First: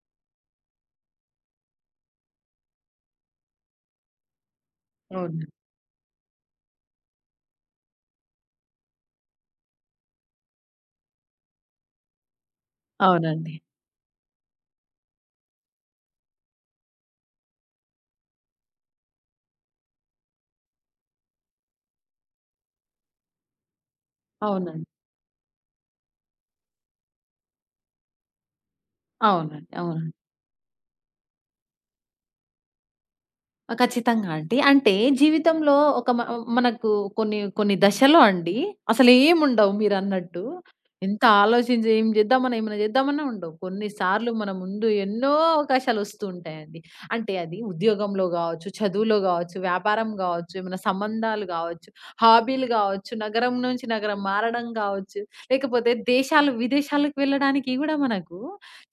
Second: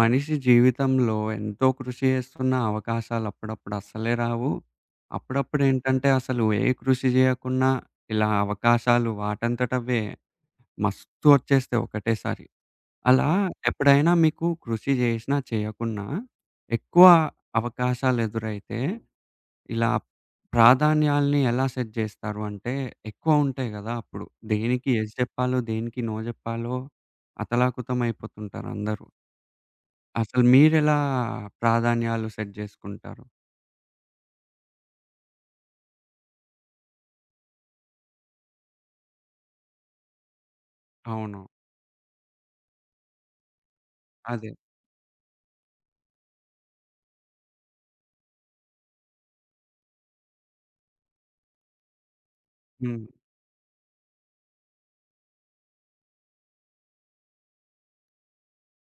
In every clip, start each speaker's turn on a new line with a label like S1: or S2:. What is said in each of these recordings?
S1: మనిషి జీవితంలో ఎంతో కృషి చేస్తున్న అవకాశాలు అప్పుడప్పుడు అస్సలే రావు.
S2: అవును.
S1: అప్పుడప్పుడు ఏంటంటే అసలు ఏ కృషి చేయకున్నా ఇలా అవకాశాలు వాటంతట అవే మస్తు వచ్చేస్తాయి ఒకటేసారి. అలా
S2: అవునండి.
S1: ఎప్పుడైనా మీకు కృషి చేసినా, చేయకున్నా ఎక్కువ అవకాశాలు ఎదురైతే ఇలా ప్రాధాన్యాల్ని ఎలా సెట్ చేస్తారు? అంటే ఎక్కువ ఉంటాయి గదా! అప్పుడు
S2: అవునండి.
S1: దేనికి ఎస్ జెప్పాలో, దేనికి నో జెప్పాలో అతలాకుతమైపోతుంటారు అందరూ.
S2: అవునండి. అవును.
S1: అసలు మీరెలా ప్రాధాన్యాలు సెట్ జేసుకుంటారు?
S2: ఆ! ఖచ్చితంగా అండి. అంటే జీవితంలో ఒక మనకు కొన్ని కొన్ని దశలో అండి అసలేముండవు మీరన్నట్టు. ఎంత
S1: అవును.
S2: ఆలోచించి ఏం చేద్దామన్నా, ఏమైనా చేద్దామన్నా ఉండవు. కొన్ని సార్లు
S1: అదే.
S2: మన ముందు ఎన్నో అవకాశాలొస్తూ ఉంటాయండి. అంటే అది ఉద్యోగంలో గావచ్చు, చదువులో గావచ్చు, వ్యాపారం గావచ్చు, ఏమైనా సంబంధాలు గావచ్చు, హాబీలు
S1: హ్మ్.
S2: గావచ్చు, నగరం నుంచి నగరం మారడం గావచ్చు, లేకపోతే దేశాలు, విదేశాలకు వెళ్ళడానికి గూడా మనకు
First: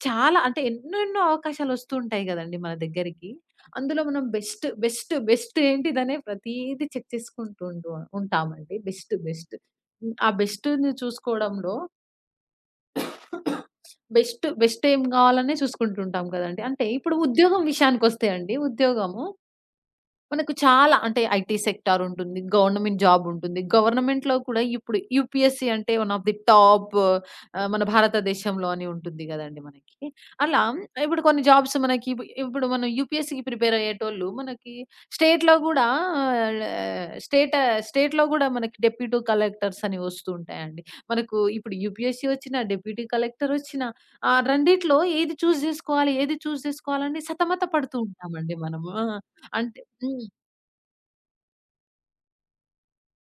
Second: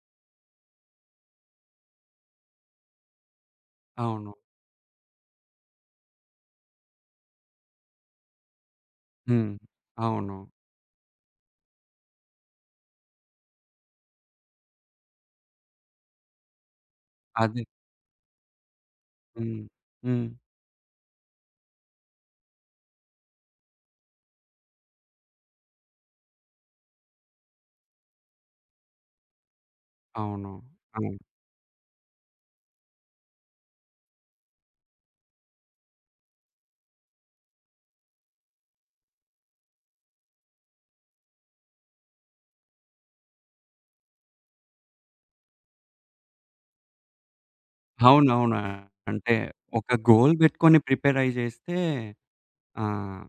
S2: చాలా అంటే ఎన్నెన్నో అవకాశాలొస్తూ ఉంటాయి గదండీ మన దగ్గరికి. అందులో మనం
S1: అవును.
S2: బెస్ట్, బెస్ట్, బెస్ట్ ఏంటిదనే ప్రతీది చెక్ చేసుకుంటూ ఉంటామండి. బెస్ట్,
S1: హ్మ్.
S2: బెస్ట్. హ్మ్. ఆ
S1: అవును.
S2: బెస్ట్‌ని చూసుకోవడంలో బెస్ట్, బెస్ట్ ఏం కావాలనే చూసుకుంటూ ఉంటాం కదండీ. అంటే ఇప్పుడు
S1: అదే.
S2: ఉద్యోగం విషయానికొస్తే అండి, ఉద్యోగము
S1: హ్మ్. హ్మ్.
S2: మనకు చాలా అంటే ఐటీ సెక్టార్ ఉంటుంది. గవర్నమెంట్ జాబ్ ఉంటుంది. గవర్నమెంట్‌లో కూడా ఇప్పుడు యూపీఎస్‌సీ అంటే వన్ ఆఫ్ ది టాప్ మన భారతదేశంలో అని ఉంటుంది గదండీ మనకి.
S1: అవును.
S2: అలా
S1: అవును.
S2: ఇప్పుడు కొన్ని జాబ్స్ మనకి ఇప్పుడు మనం యూపీఎస్‌సీకి ప్రిపేర్ అయ్యేటోళ్ళు మనకి స్టేట్‌లో గూడా ఆహ్, స్టేట్ స్టేట్‌లో గూడా మనకి డెప్యూటీ కలెక్టర్స్ అని వస్తూ ఉంటాయండి. మనకు ఇప్పుడు యూపీఎస్‌సీ వచ్చినా, డెప్యూటీ కలెక్టర్ వచ్చినా ఆ రెండిట్లో ఏది చూజ్ జేసుకోవాలి, ఏది చూజ్ జేసుకోవాలని సతమతపడుతూ ఉంటామండి
S1: అవునవునా!
S2: మనము. ఆ!
S1: అంటే
S2: అంటే
S1: ఒక
S2: హ్మ్.
S1: గోల్ బెట్టుకొని ప్రిపేర్ అయ్యి జేస్తే ఆహ్,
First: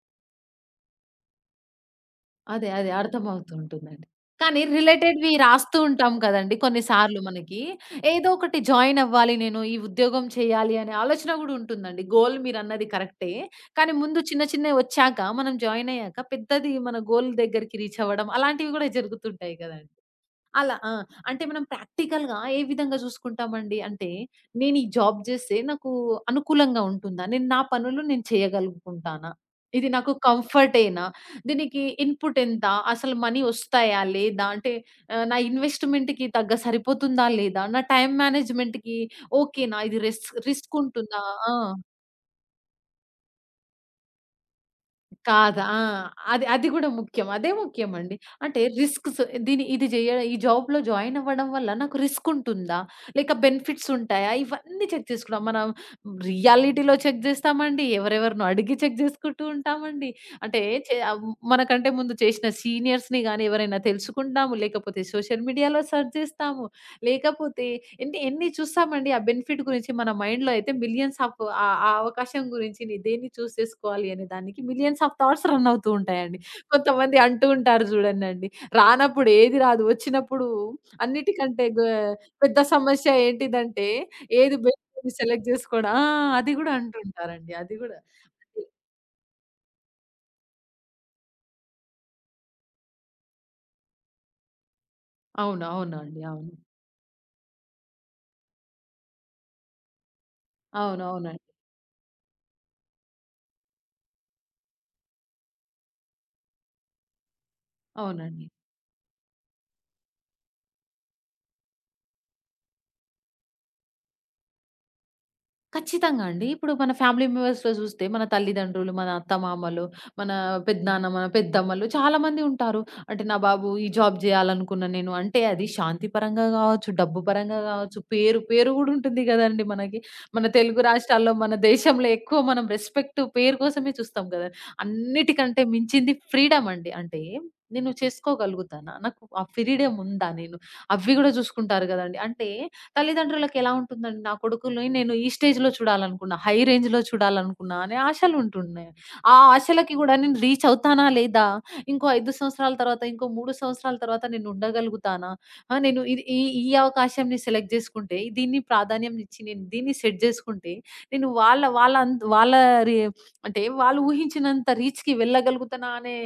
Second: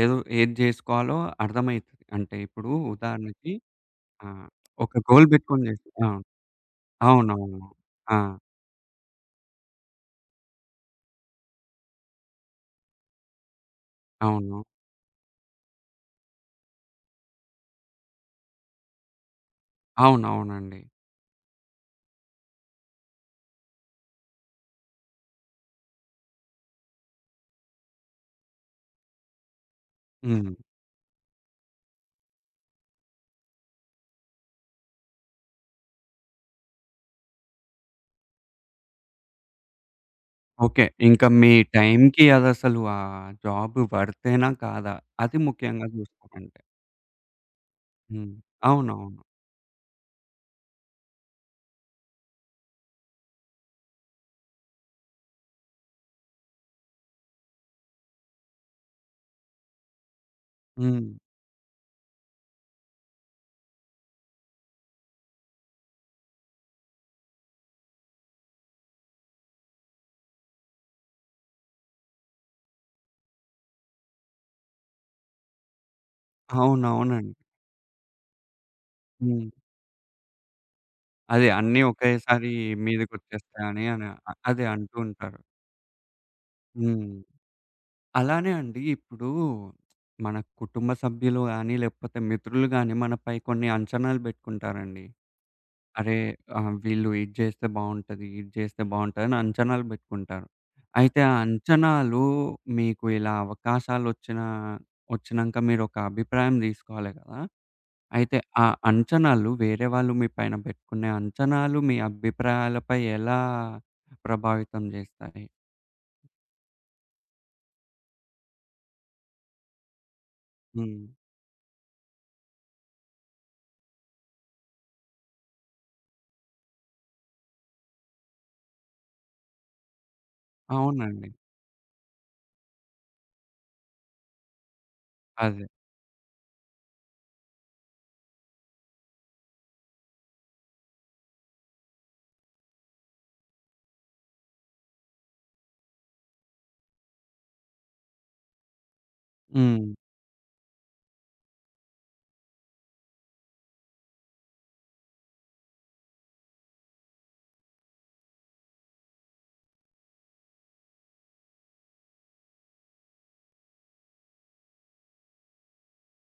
S1: ఏదో ఏది జేసుకోవాలో అర్థమైతది. అంటే
S2: అదే.
S1: ఇప్పుడు
S2: అదే.
S1: ఉదాహరణకి
S2: అర్థమవుతుంటుందండి.
S1: ఆ!
S2: కానీ
S1: ఒక గోల్
S2: రిలేటెడ్‌వి
S1: బెట్టుకొని
S2: రాస్తూ
S1: జేస్తే ఆ!
S2: ఉంటాం కదండీ కొన్ని సార్లు
S1: అవునవును.
S2: మనకి.
S1: ఆ!
S2: ఏదో ఒకటి జాయిన్ అవ్వాలి, నేను ఈ ఉద్యోగం చేయాలి అనే ఆలోచన గూడా ఉంటుందండి. గోల్ మీరన్నది కరెక్టే. కానీ ముందు చిన్న
S1: అవును.
S2: చిన్నవి వచ్చాక మనం జాయిన్ అయ్యాక పెద్దది మన గోల్ దగ్గరికి రీచ్ అవ్వడం అలాంటివి గూడా జరుగుతుంటాయి గదండీ! అలా
S1: అవునవునండి.
S2: ఆ! అంటే మనం ప్రాక్టికల్‌గా ఏ విధంగా చూసుకుంటామండి అంటే, నేను ఈ జాబ్ చేస్తే నాకు అనుకూలంగా ఉంటుందా? నేను నా పనులు నేను చేయగలుగుకుంటానా? ఇది నాకు
S1: హ్మ్.
S2: కంఫర్టేనా? దీనికి ఇన్‌పుట్ ఎంత? అసలు మనీ వస్తాయా? లేదా? అంటే నా ఇన్వెస్ట్‌మెంట్‌కి తగ్గ సరిపోతుందా? లేదా? నా టైమ్ మేనేజ్‌మెంట్‌కి ఓకేనా? ఇది రిస్క్ రిస్క్
S1: ఓకే. ఇంక
S2: ఉంటుందా?
S1: మీ
S2: ఆ!
S1: టైంకి అదసలు ఆ జాబ్ వర్తేనా? కాదా? అది
S2: కాదా! ఆ!
S1: ముఖ్యంగా
S2: అది
S1: చూసుకోమంటే.
S2: అది గూడా ముఖ్యం. అదే ముఖ్యమండి.
S1: హ్మ్.
S2: అంటే
S1: అవునవును.
S2: రిస్క్స్ దీని ఇది జేయ ఈ జాబ్‌లో జాయిన్ అవ్వడం వల్ల నాకు రిస్క్ ఉంటుందా? లేక బెనిఫిట్స్ ఉంటాయా? ఇవన్నీ చెక్ చేసుకున్నాం. మనం రియాలిటీలో చెక్ జేస్తామండి. ఎవరెవరినో అడిగి చెక్ జేసుకుంటూ ఉంటామండి. అంటే చే
S1: హ్మ్.
S2: ఆహ్, మనకంటే ముందు చేసిన సీనియర్స్‌ని గాని ఎవరైనా తెలుసుకుంటాము. లేకపోతే సోషల్ మీడియాలో సెర్చ్ జేస్తాము. లేకపోతే అంటే ఎన్ని చూస్తామండి. ఆ బెనిఫిట్ గురించి మన మైండ్‌లో అయితే మిలియన్స్ ఆఫ్ ఆ ఆ అవకాశం గురించి దేన్ని చేసుకోవాలి అనే దానికి మిలియన్స్ ఆఫ్ థాట్స్ రన్ అవుతూ ఉంటాయండి. కొంతమంది
S1: అవునవునండి.
S2: అంటూ ఉంటారు చూడండండి. రానప్పుడు
S1: హ్మ్.
S2: ఏది రాదు. వచ్చినప్పుడు
S1: అదే
S2: అన్నిటికంటే
S1: అన్నీ ఒకేసారి
S2: పెద్ద సమస్య
S1: మీదకొచ్చేస్తాయని
S2: ఏంటిదంటే
S1: అని
S2: ఏది
S1: అదే అంటూ
S2: బెస్టని
S1: ఉంటారు.
S2: సెలెక్ట్ చేసుకోవడం. ఆ! అది గూడా
S1: హ్మ్.
S2: అంటుంటారండి. అది గూడా.
S1: అలానే అండి ఇప్పుడు మన కుటుంబ సభ్యులు గాని, లేకపోతే మిత్రులు గాని మనపై కొన్ని అంచనాలు పెట్టుకుంటారండి.
S2: అవును.
S1: అరే!
S2: అవునండి. అవును.
S1: ఆహ్, వీళ్ళు ఇది జేస్తే బావుంటది, ఇది జేస్తే బావుంటదని అంచనాలు బెట్టుకుంటారు.
S2: అవునవునండి.
S1: అయితే ఆ
S2: అవునండి.
S1: అంచనాలు మీకు ఇలా ఒచ్చినంక మీరొక అభిప్రాయం దీసుకోవాలి గదా! అయితే
S2: అవునండి.
S1: ఆ అంచనాలు వేరే వాళ్ళు మీ పైన బెట్టుకునే అంచనాలు మీ అభిప్రాయాలపై ఎలా ప్రభావితం జేస్తాయి?
S2: ఖచ్చితంగా అండి. ఇప్పుడు మన ఫ్యామిలీ మెంబర్స్‌లో చూస్తే మన తల్లిదండ్రులు, మన అత్తమామలు, మన
S1: హ్మ్.
S2: పెద్దనాన్న, మన పెద్దమ్మలు చాలామంది ఉంటారు. అంటే నా బాబు ఈ జాబ్ చేయాలనుకున్నా నేను, అంటే అది శాంతి పరంగా కావచ్చు, డబ్బు పరంగా కావచ్చు, పేరు పేరు కూడా ఉంటుంది కదండీ మనకి. మన తెలుగు
S1: అవునండి.
S2: రాష్ట్రాల్లో, మన దేశంలో ఎక్కువ మనం రెస్పెక్ట్ పేరు కోసమే చూస్తాం కదా!
S1: అదే.
S2: అన్నిటికంటే మించింది ఫ్రీడమ్ అండి. అంటే నేను చేసుకోగలుగుతానా? నాకు ఆ ఫ్రీడమ్ ఉందా నేను? అవి కూడా చూసుకుంటారు కదండీ. అంటే తల్లిదండ్రులకు ఎలా ఉంటుందండి, నా కొడుకుల్ని నేను ఈ స్టేజ్‌లో చూడాలనుకున్నా, హై రేంజ్‌లో చూడాలనుకున్నా అనే ఆశలు ఉంటున్నాయి. ఆ
S1: హ్మ్.
S2: ఆశలకి గూడా నేను రీచ్ అవుతానా లేదా? ఇంకో 5 సంవత్సరాల తర్వాత, ఇంకో 3 సంవత్సరాల తర్వాత నేను ఉండగలుగుతానా? ఆ! నేను ఇది ఈ ఈ అవకాశంని సెలెక్ట్ జేసుకుంటే, దీన్ని ప్రాధాన్యం ఇచ్చి నేను దీన్ని సెట్ జేసుకుంటే, నేను వాళ్ళ వాళ్ళ అన్ వాళ్ళ రి అంటే వాళ్ళు ఊహించినంత రీచ్‌కి వెళ్ళగలుగుతానా అనే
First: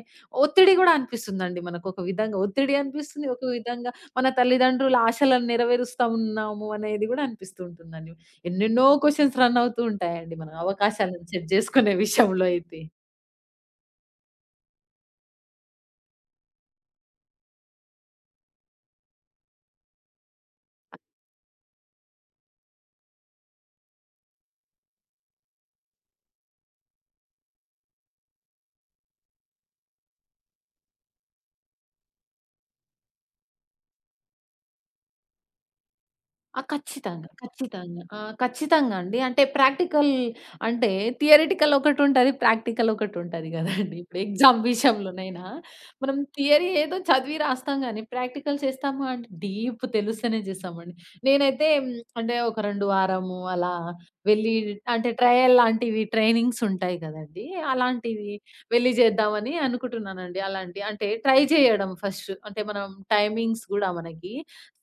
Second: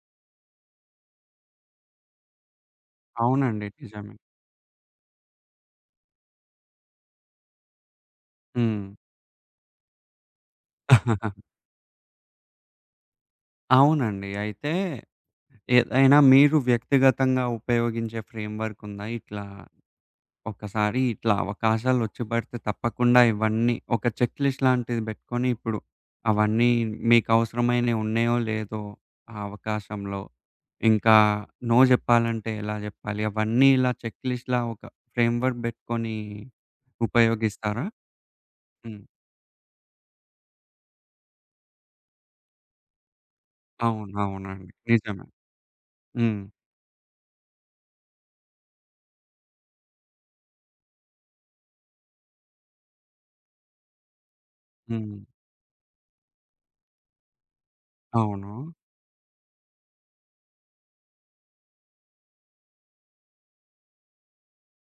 S2: ఒత్తిడి గూడా అనిపిస్తుందండి మనకు ఒక విధంగా. ఒత్తిడి అనిపిస్తుంది. ఒక
S1: అవునండి.
S2: విధంగా
S1: నిజమే.
S2: మన తల్లిదండ్రుల ఆశలను నెరవేరుస్తా ఉన్నాము అనేది గూడా అనిపిస్తూ ఉంటుందండి. ఎన్నెన్నో
S1: హ్మ్.
S2: క్వెషన్స్ రన్ అవుతూ ఉంటాయండి మన అవకాశాలను సెట్ జేసుకునే విషయంలో అయితే.
S1: అవునండి. అయితే ఏదైనా మీరు వ్యక్తిగతంగా ఉపయోగించే ఫ్రేమ్‌వర్క్ ఉందా? ఇట్లా ఒక్కసారి ఇట్లా అవకాశాలొచ్చి పడితే తప్పకుండా ఇవన్నీ ఒక చెక్ లిస్ట్ లాంటిది పెట్టుకొని ఇప్పుడు అవన్నీ మీకవసరమైనయి ఉన్నాయో లేదో ఆ అవకాశంలో, ఇంకా నో జెప్పాలంటే ఎలా జెప్పాలి? అవన్నీ ఇలా చెక్ లిస్ట్‌లా ఒక ఫ్రేమ్‌వర్క్ పెట్టుకొని
S2: ఆ!
S1: ఉపయోగిస్తారా?
S2: ఖచ్చితంగా
S1: హ్మ్.
S2: అండి. అంటే ప్రాక్టికల్ అంటే థియరిటికల్ ఒకటుంటది. ప్రాక్టికల్ ఒకటుంటది గదండీ.
S1: అవును.
S2: ఇప్పుడు ఎగ్జామ్
S1: అవునండి. నిజమే.
S2: విషయంలోనైనా మనం
S1: హ్మ్.
S2: థియరీ ఏదో చదివి రాస్తాం గానీ, ప్రాక్టికల్ చేస్తాము అంటే డీప్ తెలుస్తేనే చేస్తామండి. నేనైతే అంటే ఒక 2 వారము అలా వెళ్లి అంటే
S1: హ్మ్.
S2: ట్రయల్ లాంటివి ట్రైనింగ్స్ ఉంటాయి గదండీ. అలాంటివి
S1: అవును.
S2: వెళ్లి చేద్దామని అనుకుంటున్నానండి. అలాంటి అంటే ట్రై చేయడం ఫస్ట్. అంటే మనం టైమింగ్స్ గూడా మనకి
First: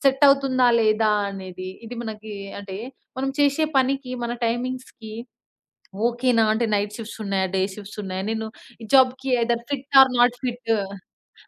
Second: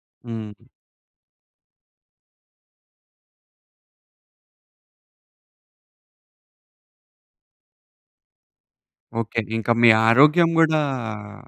S2: సెట్
S1: హ్మ్.
S2: అవుతుందా లేదా అనేది. ఇది మనకి అంటే మనం చేసే పనికి మన టైమింగ్స్‌కి ఓకేనా అంటే నైట్ షిఫ్ట్స్ ఉన్నాయా? డే షిఫ్ట్స్ ఉన్నాయా? నేను ఈ జాబ్‌కి
S1: ఓకే.
S2: ఐదర్
S1: ఇంకా మీ
S2: ఫిట్ ఆర్ నాట్
S1: ఆరోగ్యం
S2: ఫిట్.
S1: గూడా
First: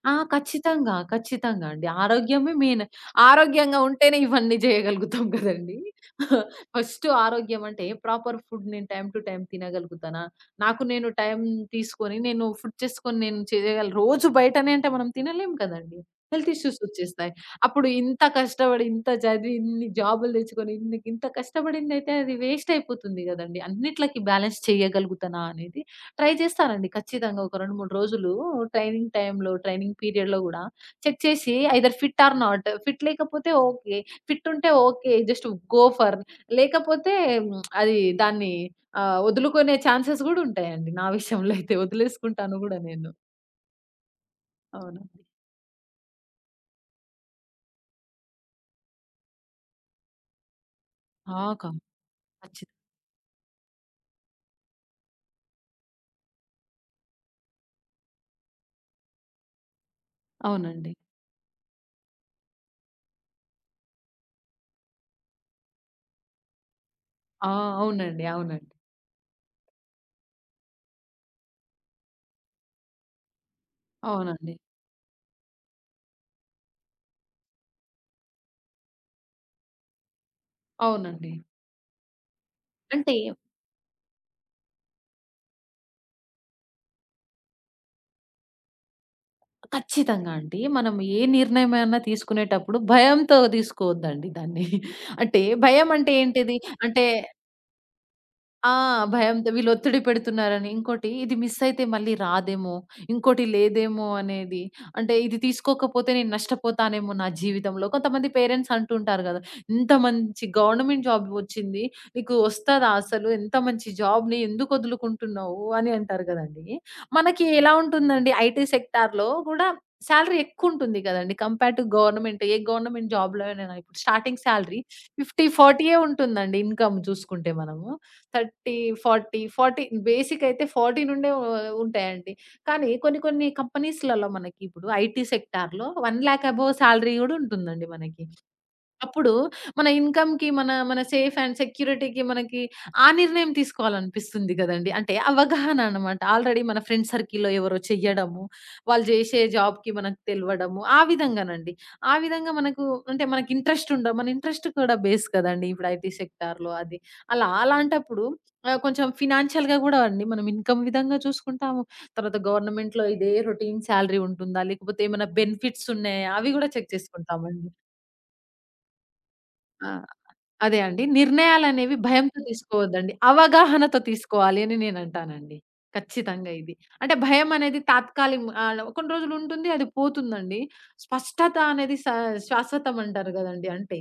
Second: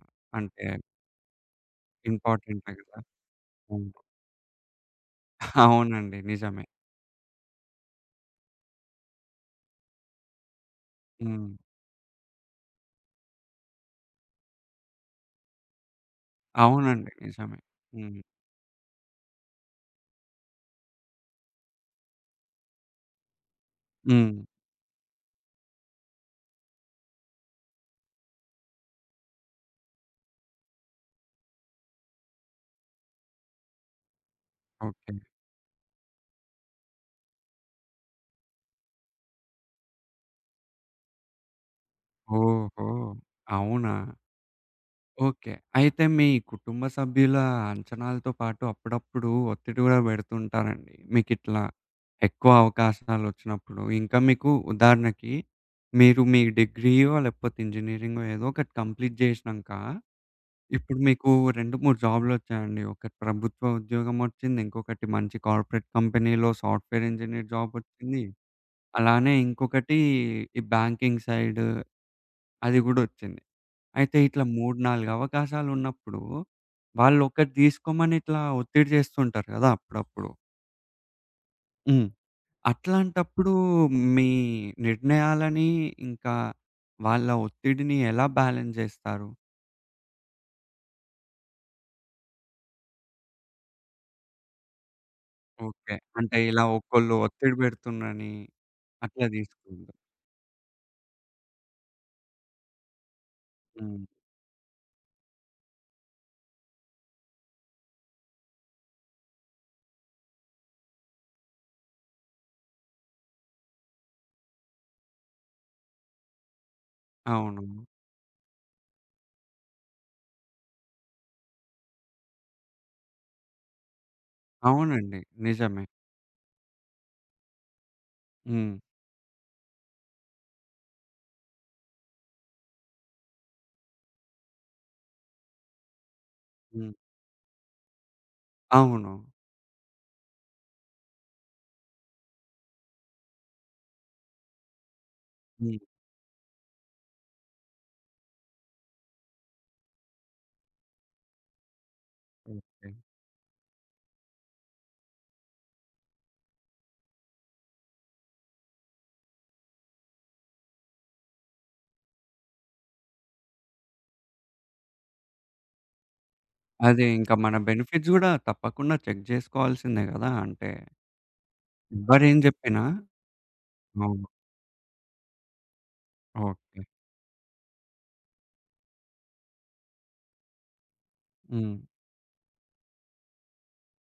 S2: ఆ!
S1: అంటే
S2: ఖచ్చితంగా. ఖచ్చితంగా అండి. ఆరోగ్యమే
S1: ఇంపార్టెంటే
S2: మెయిన్.
S1: గదా!
S2: ఆరోగ్యంగా
S1: హ్మ్.
S2: ఉంటేనే ఇవన్నీ జేయగలుగుతాం గదండీ.
S1: అవునండి. నిజమే.
S2: ఫస్ట్ ఆరోగ్యం అంటే ప్రాపర్ ఫుడ్ నేను టైమ్ టు టైమ్ తినగలుగుతానా? నాకు నేను టైమ్
S1: హ్మ్.
S2: తీసుకొని నేను ఫుడ్ చేసుకొని నేను చేయగల రోజు బయటనే అంటే మనం తినలేం కదండీ. హెల్త్ ఇష్యూస్
S1: అవునండి.
S2: ఒచ్చేస్తాయి.
S1: నిజమే.
S2: అప్పుడు
S1: హ్మ్.
S2: ఇంత కష్టపడి, ఇంత చదివి, ఇన్ని జాబులు తెచ్చుకొని, ఇంత కష్టపడిందయితే అది వేస్ట్ అయిపోతుంది గదండీ. అన్నిట్లకి
S1: హ్మ్.
S2: బ్యాలెన్స్ చేయగలుగుతానా అనేది ట్రై చేస్తానండి. ఖచ్చితంగా ఒక 2, 3 రోజులు ట్రైనింగ్ టైమ్‌లో, ట్రైనింగ్ పీరియడ్‌లో గూడా చెక్ చేసి either fit or not. Fit లేకపోతే ఓకే. ఫిట్ ఉంటే
S1: okay.
S2: Okay. Just go for. లేకపోతే మ్, అది దాన్ని వదులుకునే ఛాన్సెస్ గూడా ఉంటాయండి. నా విషయంలో అయితే వదిలేసుకుంటాను గూడా
S1: ఓహో!
S2: నేను.
S1: అవునా?
S2: అవునండి.
S1: ఓకే. అయితే మీ కుటుంబ సభ్యుల అంచనాలతో పాటు అప్పుడప్పుడు ఒత్తిడి గూడా బెడుతుంటారండి.
S2: ఆ!
S1: మీకిట్లా ఎక్కువ
S2: ఖచ్చిత
S1: అవకాశాలొచ్చినప్పుడు. ఇంకా మీకు ఉదాహరణకి మీరు మీ డిగ్రీయో లేకపోతే ఇంజినీరింగో ఏదో ఒకటి కంప్లీట్ జేసినంక
S2: అవునండి.
S1: ఇప్పుడు మీకు 2, 3 జాబ్‌లొచ్చాయండి. ఒకటి ప్రభుత్వ ఉద్యోగమొచ్చింది. ఇంకొకటి మంచి కార్పొరేట్ కంపెనీలో సాఫ్ట్‌వేర్ ఇంజినీర్
S2: ఆ!
S1: జాబొచ్చింది.
S2: అవునండి. అవునండి.
S1: అలానే ఇంకొకటి ఈ బ్యాంకింగ్ సైడ్ అది గూడొచ్చింది. అయితే ఇట్లా
S2: అవునండి.
S1: 3, 4 అవకాశాలున్నప్పుడు వాళ్ళొకటి తీసుకోమని ఇట్లా ఒత్తిడి చేస్తుంటారు గదా! అప్పుడప్పుడు.
S2: అవునండి.
S1: హ్మ్.
S2: అంటే
S1: అట్లాంటప్పుడు మీ నిర్ణయాలని, ఇంకా వాళ్ళ ఒత్తిడిని ఎలా బ్యాలెన్స్ జేస్తారు?
S2: ఖచ్చితంగా అండి. మనం ఏ నిర్ణయమైనా తీసుకునేటప్పుడు భయంతో తీసుకోవద్దండి దాన్ని. అంటే భయం
S1: ఓకే.
S2: అంటే
S1: అంటే
S2: ఏంటిది?
S1: ఇలా
S2: అంటే
S1: ఒకళ్ళు ఒత్తిడి పెడుతుర్రని
S2: ఆ!
S1: అట్లా
S2: భయంతో వీళ్ళు
S1: తీసుకుంటాం.
S2: ఒత్తిడి పెడుతున్నారని. ఇంకోటి ఇది మిస్ అయితే మళ్ళీ రాదేమో, ఇంకోటి
S1: హ్మ్.
S2: లేదేమో అనేది. అంటే ఇది తీసుకోకపోతే నేను నష్టపోతానేమో నా జీవితంలో. కొంతమంది పేరెంట్స్ అంటుంటారు గదా! ఇంత మంచి గవర్నమెంట్ జాబ్ వచ్చింది. నీకు వస్తదా అసలు? ఎంత మంచి జాబ్‌ని ఎందుకు వదులుకుంటున్నావు? అని అంటారు గదండీ. మనకి
S1: అవును.
S2: ఎలా ఉంటుందండి, ఐటీ సెక్టార్‌లో గూడా సాలరీ ఎక్కువుంటుంది కదండీ. Compare to government. ఏ గవర్నమెంట్ జాబ్‌లో అయినా ఇప్పుడు స్టార్టింగ్ సాలరీ
S1: అవునండి.
S2: 50,
S1: నిజమే.
S2: 40 ఉంటుందండి ఇన్‌కమ్ చూసుకుంటే మనము.
S1: హ్మ్.
S2: 30, 40, 40 బేసిక్ అయితే 40 నుండే ఉంటాయండి. కానీ కొన్ని కొన్ని కంపెనీస్‌లలో మనకి ఇప్పుడు ఐటీ సెక్టార్‌లో 1,00,000 అబోవ్
S1: హ్మ్.
S2: సాలరీ గూడా ఉంటుందండి మనకి.
S1: అవును.
S2: అప్పుడు మన ఇన్‌కమ్‌కి, మన మన సేఫ్ అండ్ సెక్యూరిటీకి మనకి ఆ నిర్ణయం తీసుకోవాలనిపిస్తుంది గదండీ. అంటే
S1: హ్మ్.
S2: అవగాహన అన్నమాట. ఆల్రెడీ మన ఫ్రెండ్ సర్కిల్‌లో ఎవరో చెయ్యడము, వాళ్ళు జేషే జాబ్‌కి మనకు తెలవడము, ఆ విధంగానండి. ఆ విధంగా మనకు
S1: ఓకే.
S2: అంటే మనకి ఇంట్రెస్ట్ ఉండ మన ఇంట్రెస్ట్ కూడా బేస్ కదండీ ఇప్పుడు ఐటీ సెక్టార్‌లో అది. అలా అలాంటప్పుడు కొంచెం ఫినాన్షియల్‌గా గూడా అండి మనం ఇన్‌కమ్ విధంగా చూసుకుంటాము. తర్వాత గవర్నమెంట్‌లో ఇదే రొటీన్ సాలరీ ఉంటుందా? లేకపోతే ఏమైనా బెనిఫిట్స్ ఉన్నాయా? అవి గూడా చెక్
S1: అదే ఇంకా మన
S2: చేసుకుంటామండి.
S1: బెనిఫిట్స్ గూడా తప్పకుండా చెక్
S2: ఆ!
S1: జేసుకోవాల్సిందే గదా! అంటే
S2: అదే అండి. నిర్ణయాలనేవి
S1: ఎవ్వరేం
S2: భయంతో
S1: జెప్పినా
S2: తీసుకోవద్దండి. అవగాహనతో
S1: అవును.
S2: తీసుకోవాలి అని నేనంటానండి. ఖచ్చితంగా ఇది.
S1: ఓకే.
S2: అంటే భయమనేది కొన్ని రోజులుంటుంది, అది పోతుందండి. స్పష్టత
S1: హ్మ్.
S2: అనేది శాశ్వతం అంటారు గదండీ! అంటే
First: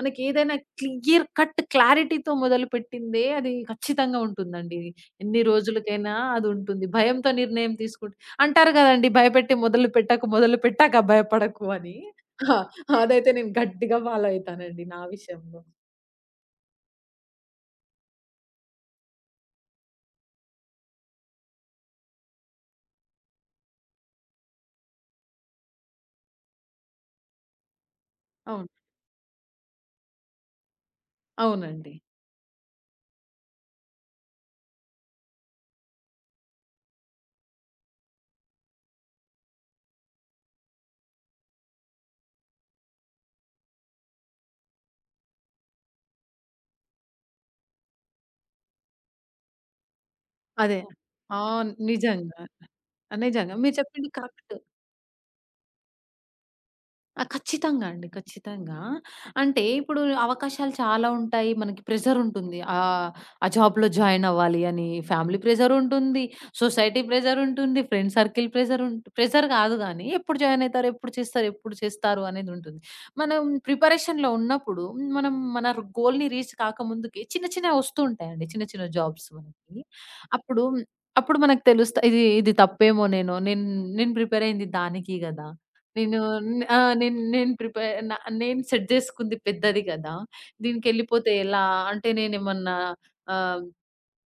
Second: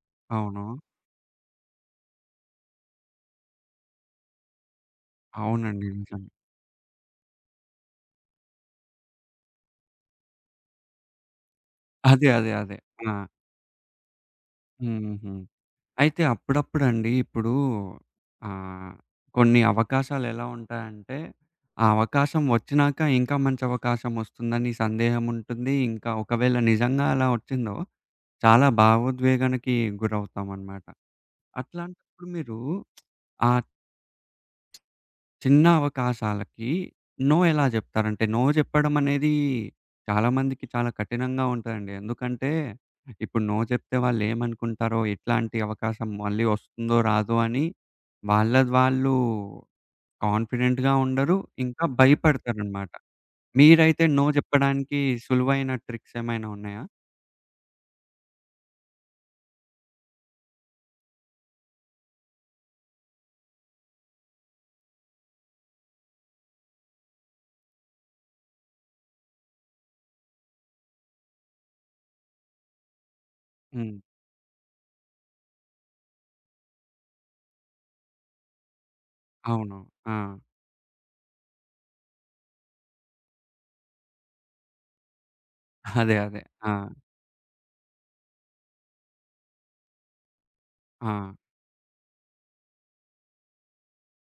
S2: మనకేదైనా
S1: అవును.
S2: క్లియర్ కట్ క్లారిటీతో మొదలుపెట్టిందే అది ఖచ్చితంగా ఉంటుందండి. ఎన్ని
S1: అవునండి.
S2: రోజులకైనా
S1: నిజమే.
S2: అదుంటుంది. భయంతో నిర్ణయం తీసుకుంటే అంటారు గదండీ! భయపెట్టి మొదలు పెట్టకు, మొదలు పెట్టాక భయపడకు అని.
S1: అదే. అదే.
S2: ఆ!
S1: అదే. ఆ!
S2: అదైతే నేను గట్టిగా ఫాలో అయితానండి నా
S1: హుహు.
S2: విషయంలో.
S1: అయితే అప్పుడప్పుడండి ఇప్పుడు ఆహ్, కొన్ని అవకాశాలెలా ఉంటాయంటే, ఆ అవకాశం వచ్చినాక ఇంకా మంచి అవకాశం వస్తుందని సందేహం ఉంటుంది. ఇంకా ఒకవేళ నిజంగా అలా వచ్చిందో చాలా
S2: అవును.
S1: భావోద్వేగానికి గురవుతామనమాట.
S2: అవునండి.
S1: అట్లాంటప్పుడు మీరు ఆ చిన్న అవకాశాలకి నో ఎలా జెప్తారంటే, నో జెప్పడం అనేది చాలామందికి చాలా కఠినంగా ఉంటదండి. ఎందుకంటే, ఇప్పుడు నో జెప్తే వాళ్ళేమనుకుంటారో, ఎట్లాంటి అవకాశం మళ్ళీ ఒస్తుందో, రాదో అని వాళ్ళది వాళ్ళు
S2: అదే.
S1: కాన్ఫిడెంట్‌గా ఉండరు.
S2: ఆ!
S1: ఇంకా
S2: నిజంగా.
S1: భయపడతారనమాట.
S2: నిజంగా. మీరు
S1: మీరైతే
S2: చెప్పింది
S1: నో
S2: కరెక్ట్.
S1: జెప్పడానికి సులువైన ట్రిక్స్ ఏమైనా ఉన్నాయా?
S2: ఆ! ఖచ్చితంగా అండి. ఖచ్చితంగా. అంటే ఇప్పుడు అవకాశాలు చాలా ఉంటాయి. మనకి ప్రెషర్ ఉంటుంది. ఆ జాబ్‌లో జాయిన్ అవ్వాలి అని ఫ్యామిలీ ప్రెషర్ ఉంటుంది. సొసైటీ ప్రెషర్ ఉంటుంది. ఫ్రెండ్ సర్కిల్ ప్రెషర్ కాదు గానీ ఎప్పుడు జాయిన్ అయితారు? ఎప్పుడు చేస్తారు? అనేది ఉంటుంది. మనం
S1: హ్మ్.
S2: ప్రిపరేషన్‌లో ఉన్నప్పుడు మనం మన గోల్‌ని రీచ్ కాకముందుకే చిన్న చిన్నవి వస్తూ ఉంటాయండి. చిన్న చిన్న జాబ్స్
S1: అవును.
S2: మనకి.
S1: ఆ!
S2: అప్పుడు అప్పుడు మనకు తెలుస్తా ఇది ఇది తప్పేమో, నేను నేను నేను ప్రిపేర్ అయింది దానికి గదా!
S1: అదే.
S2: నేను
S1: అదే.
S2: న-
S1: ఆ!
S2: ఆ! నేను నేను ప్రిపేర్ నా నేను సెట్ జేసుకుంది పెద్దది గదా!
S1: ఆ!
S2: దీనికెళ్ళిపోతే ఎలా? అంటే నేనేమన్నా ఆహ్,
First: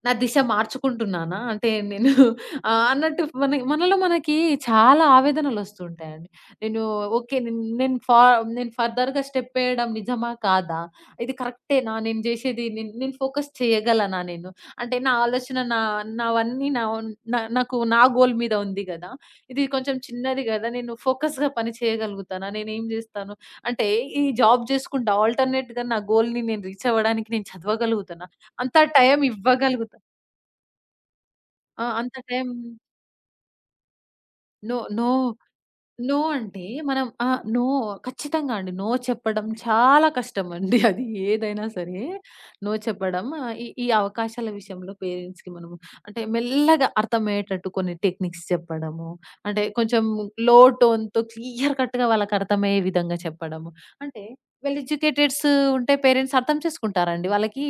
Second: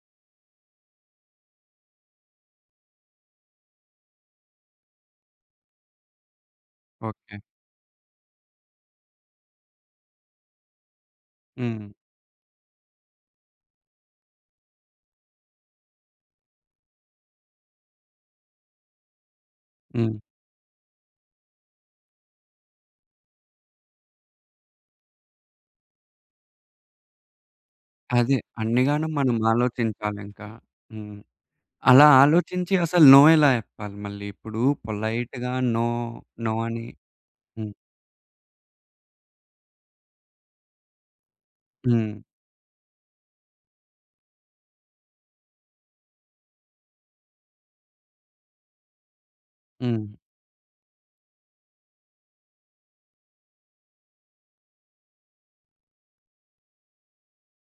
S2: నా దిశ మార్చుకుంటున్నానా? అంటే నేను అన్నట్టు మన మనలో మనకి చాలా ఆవేదనలొస్తుంటాయండి. నేను ఓకే.
S1: ఓకే.
S2: నేను నేను ఫా నేను ఫర్దర్‌గా స్టెప్ వేయడం నిజమా? కాదా? ఇది
S1: హ్మ్.
S2: కరెక్టేనా? నేను జేసేది, నేను నేను ఫోకస్ చేయగలనా నేను? అంటే నా ఆలోచన నా నావన్నీ నా నా- నాకు నా గోల్ మీద ఉంది గదా! ఇది కొంచెం
S1: హ్మ్.
S2: చిన్నది గదా! నేను ఫోకస్‌గా పని చేయగలుగుతానా? నేనేం జేస్తాను? అంటే ఈ జాబ్ జేసుకుంటా ఆల్టర్‌నేట్‌గా నా గోల్‌ని నేను రీచ్ అవ్వడానికి నేను చదవగలుగుతానా?
S1: అదే.
S2: అంత
S1: అన్నిగానం
S2: టైం
S1: మనం
S2: ఇవ్వగలుగుతా
S1: ఆలోచించాలింకా. హ్మ్.
S2: ఆ!
S1: అలా
S2: అంత టైం
S1: ఆలోచించి అసలు నో ఎలా చెప్పాలి మళ్ళీ? ఇప్పుడు
S2: నో.
S1: పొలైట్‌గా నో,
S2: నో
S1: నో
S2: అంటే
S1: అని
S2: మనం ఆ! నో
S1: హ్మ్.
S2: ఖచ్చితంగా అండి. నో చెప్పడం చాలా కష్టం అండి. అది ఏదైనా సరే
S1: హ్మ్.
S2: నో చెప్పడం, ఈ ఈ అవకాశాల విషయంలో పేరెంట్స్‌కి మనము అంటే మెల్లగా అర్థమయ్యేటట్టు కొన్ని టెక్నిక్స్ చెప్పడము. అంటే
S1: హ్మ్.
S2: కొంచెం లో టోన్‌తో క్లియర్ కట్‌గా వాళ్ళకి అర్థమయ్యే విధంగా చెప్పడము. అంటే వెల్ ఎడ్యుకేటెడ్స్ ఉంటే పేరెంట్స్ అర్థం చేసుకుంటారండి. వాళ్ళకి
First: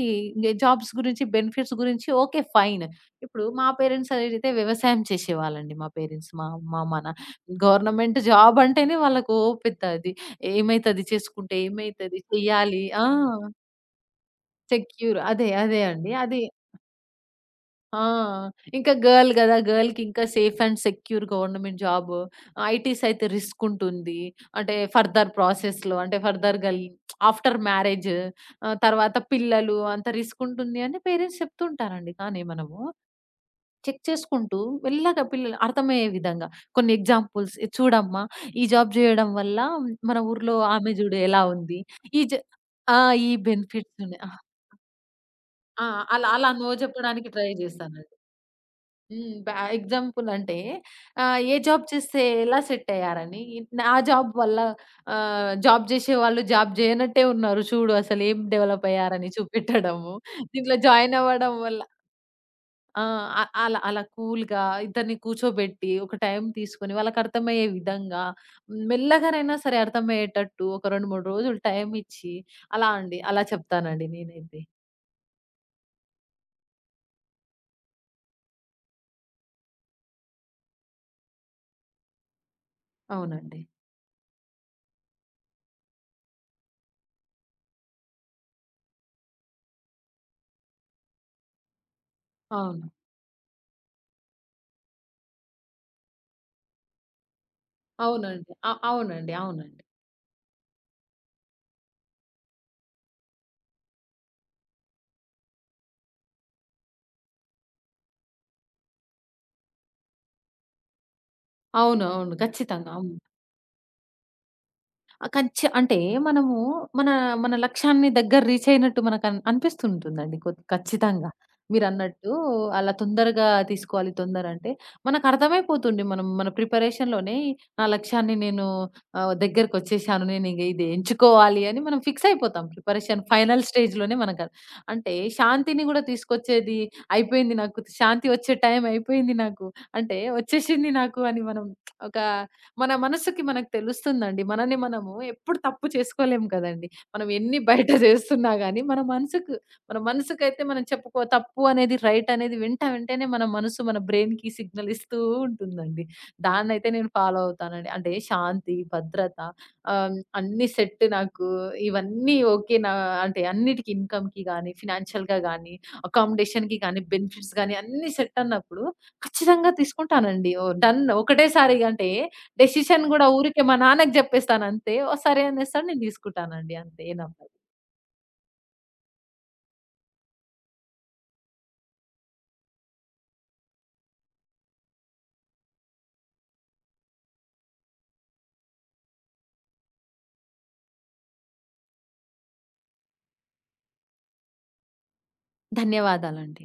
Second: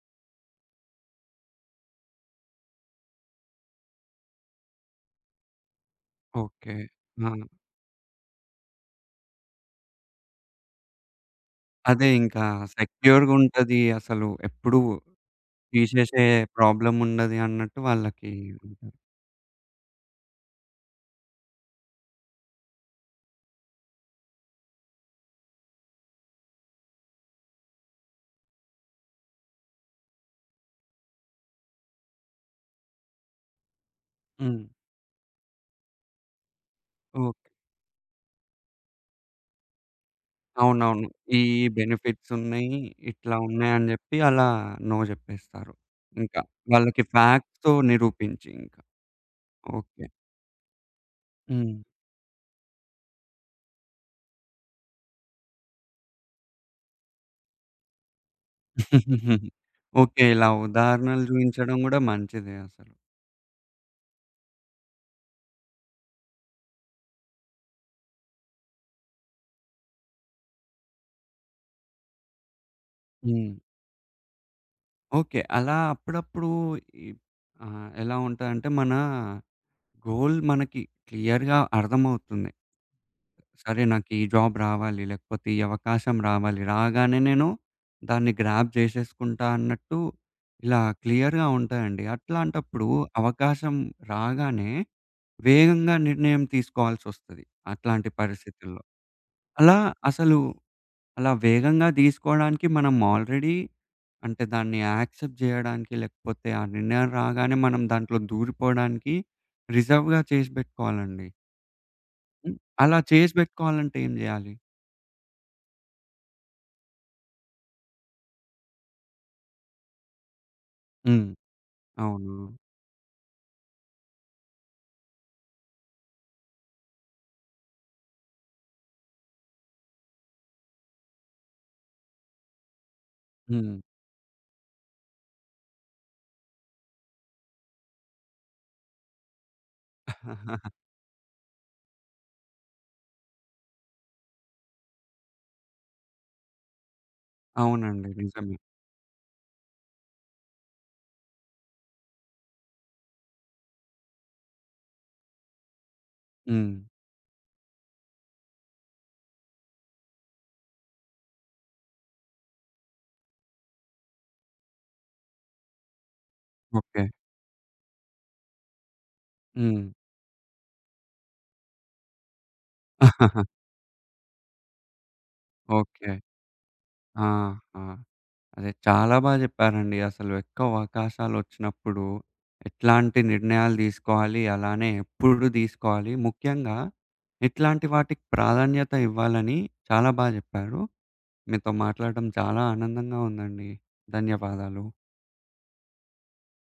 S2: జాబ్స్ గురించి, బెనిఫిట్స్ గురించి ఓకే. ఫైన్. ఇప్పుడు మా పేరెంట్స్ అయితే వ్యవసాయం చేసేవాళ్ళండి. మా పేరెంట్స్ మా
S1: ఓకే.
S2: అమ్మ, మా
S1: ఆ!
S2: గవర్నమెంట్ జాబ్ అంటేనే వాళ్ళకి ఓ పెద్ద అది. ఏమైతది చేసుకుంటే?
S1: అదే
S2: ఏమైతది?
S1: ఇంకా
S2: చెయ్యాలి. ఆ!
S1: సెక్యూర్‌గుంటది. అసలు ఎప్పుడు
S2: సెక్యూర్. అదే. అదే అండి.
S1: తీసేసే
S2: అది
S1: ప్రాబ్లముండది అన్నట్టు
S2: ఆ!
S1: వాళ్ళకి
S2: ఇంకా
S1: ఉంటది.
S2: గర్ల్ గదా! గర్ల్‌కి ఇంకా safe and secure government job. ITs అయితే రిస్క్ ఉంటుంది. అంటే ఫర్దర్ ప్రాసెస్‌లో అంటే ఫర్దర్‌గా ఆఫ్టర్ మ్యారేజ్ తర్వాత పిల్లలు అంత రిస్క్ ఉంటుంది అని పేరెంట్స్ చెప్తుంటారండి. కానీ మనము చెక్ చేసుకుంటూ
S1: హ్మ్.
S2: మెల్లగా పిల్లలు అర్థమయ్యే విధంగా కొన్ని
S1: ఓకే.
S2: ఎగ్జాంపుల్స్ "ఇది చూడమ్మా, ఈ జాబ్ జేయడం వల్ల మన ఊర్లో ఆమె
S1: అవునవును.
S2: జూడు
S1: ఈ
S2: ఎలా
S1: ఈ
S2: ఉంది. ఈ
S1: బెనిఫిట్స్
S2: జ
S1: ఉన్నాయి.
S2: ఆ! ఈ
S1: ఇట్లా ఉన్నాయని
S2: బెనిఫిట్స్
S1: జెప్పి
S2: ఉన్నాయి." ఆ!
S1: అలా నో జెప్పేస్తారు.
S2: ఆ! అలా
S1: ఇంకా
S2: అలా నో
S1: వాళ్ళకి
S2: జెప్పడానికి ట్రై
S1: ఫ్యాక్ట్స్‌తో
S2: జేస్తానండి.
S1: నిరూపించి ఇంకా.
S2: హ్మ్. బా
S1: ఓకే.
S2: ఎగ్జాంపుల్ అంటే ఏ
S1: హ్మ్.
S2: జాబ్ చేస్తే ఎలా సెట్ అయ్యారని, నా జాబ్ వల్ల జాబ్ జేసేవాళ్ళు జాబ్ జేయనట్టే ఉన్నారు చూడు అసలేం డెవలప్ అయ్యారని
S1: హుహుహు.
S2: చూపెట్టడము.
S1: ఓకే. ఇలా
S2: దీంట్లో జాయిన్
S1: ఉదాహరణలు
S2: అవ్వడం
S1: చూయించడం
S2: వల్ల
S1: గూడా మంచిదే అసలు.
S2: ఆ! అ అలా అలా కూల్‌గా ఇద్దరిని కూర్చోబెట్టి, ఒక టైం తీసుకొని వాళ్ళకర్థమయ్యే విధంగా, మెల్లగానైనా సరే అర్థమయ్యేటట్టు ఒక 2, 3 రోజులు టైమిచ్చి, అలా అండి. అలా
S1: హ్మ్.
S2: చెప్తానండి నేనైతే.
S1: ఓకే. అలా అప్పుడప్పుడు ఈ ఆహ్, ఎలా ఉంటదంటే మన గోల్ మనకి క్లియర్‌గా అర్థమవుతుంది.
S2: అవునండి.
S1: సరే నాకు ఈ జాబ్ రావాలి, లేకపోతే ఈ అవకాశం రావాలి. రాగానే నేను దాన్ని గ్రాబ్ చేసేసుకుంటా అన్నట్టు ఇలా క్లియర్‌గా ఉంటాయండి. అట్లాంటప్పుడు
S2: అవును.
S1: అవకాశం రాగానే వేగంగా నిర్ణయం తీసుకోవాల్సొస్తది అట్లాంటి
S2: అవునండి.
S1: పరిస్థితుల్లో.
S2: అవునండి.
S1: అలా
S2: అవునండి.
S1: అసలు అలా వేగంగా తీసుకోవడానికి మనం ఆల్రెడీ అంటే దాన్ని యాక్సెప్ట్ జేయడానికి, లేకపోతే ఆ నిర్ణయం రాగానే మనం దాంట్లో దూరిపోవడానికి రిజర్వ్‌గా చేసి బెట్టుకోవాలండి.
S2: అవును. అవును.
S1: హ్మ్.
S2: ఖచ్చితంగా.
S1: అలా
S2: అవును.
S1: చేసి బెట్టుకోవాలంటే ఏం జేయాలి?
S2: ఆ! అంటే మనము మన, మన లక్ష్యాన్ని దగ్గర రీచ్ అయినట్టు అనిపిస్తుంటుందండి
S1: హ్మ్.
S2: ఖచ్చితంగా.
S1: అవును.
S2: మీరన్నట్టు అలా తొందరగా తీసుకోవాలి, తొందర అంటే, మనకర్థమైపోతుంది, మనం మన ప్రిపరేషన్‌లోనే నా లక్ష్యాన్ని నేను దగ్గరకొచ్చేసాను. నేనింగ ఇది ఎంచుకోవాలి అని మనం ఫిక్స్ అయిపోతాం. ప్రిపరేషన్ ఫైనల్
S1: హ్మ్.
S2: స్టేజ్‌లోనే మనక అంటే శాంతిని గూడా తీసుకొచ్చేది అయిపోయింది. నాకు శాంతి వచ్చే టైం అయిపోయింది నాకు. అంటే వచ్చేసింది నాకు అని మనం ఒక మన మనసుకి మనకు తెలుస్తుందండి. మనని మనము ఎప్పుడు తప్పు చేసుకోలేం కదండీ. మనం ఎన్ని బయట
S1: అవునండి.
S2: చేస్తున్నా
S1: నిజమే.
S2: గాని మన మనసుకు మన మనసుకైతే మనం చెప్పుకో తప్పు అనేది, రైట్ అనేది వింటా, వెంటనే మన మనసు మన బ్రెయిన్‌కి సిగ్నల్ ఇస్తూ ఉంటుందండి.
S1: హ్మ్.
S2: దాన్నైతే నేను ఫాలో అవుతానండి. అంటే శాంతి, భద్రత అన్నీ సెట్ నాకు ఇవన్నీ ఓకే. నా అంటే అన్నిటికి ఇన్‌కమ్‌కి గాని, ఫినాన్షియల్‌గా గాని, అకామోడేషన్‌కి
S1: ఓకే.
S2: గాని, బెనిఫిట్స్ గాని అన్నీ సెట్ అన్నప్పుడు ఖచ్చితంగా
S1: హ్మ్.
S2: తీసుకుంటానండి. ఓ డన్ ఒకటేసారి అంటే డెసిషన్ గూడా ఊరికే మా నాన్నకి జెప్పేస్తానంతే. సరే అనేస్తాడు. నేను
S1: ఓకే.
S2: దీసుకుంటానండి అంతే. ఏం అవ్వదు.
S1: ఆహా! అదే. చాలా బాగా జెప్పారండి. అసలు ఎక్కువ అవకాశాలొచ్చినప్పుడు ఎట్లాంటి నిర్ణయాలు దీసుకోవాలి, అలానే ఎప్పుడు దీసుకోవాలి, ముఖ్యంగా ఎట్లాంటి వాటికి ప్రాధాన్యత ఇవ్వాలని చాలా బా జెప్పారు. మీతో మాట్లాడడం చాలా ఆనందంగా ఉందండి. ధన్యవాదాలు.
S2: ధన్యవాదాలండి.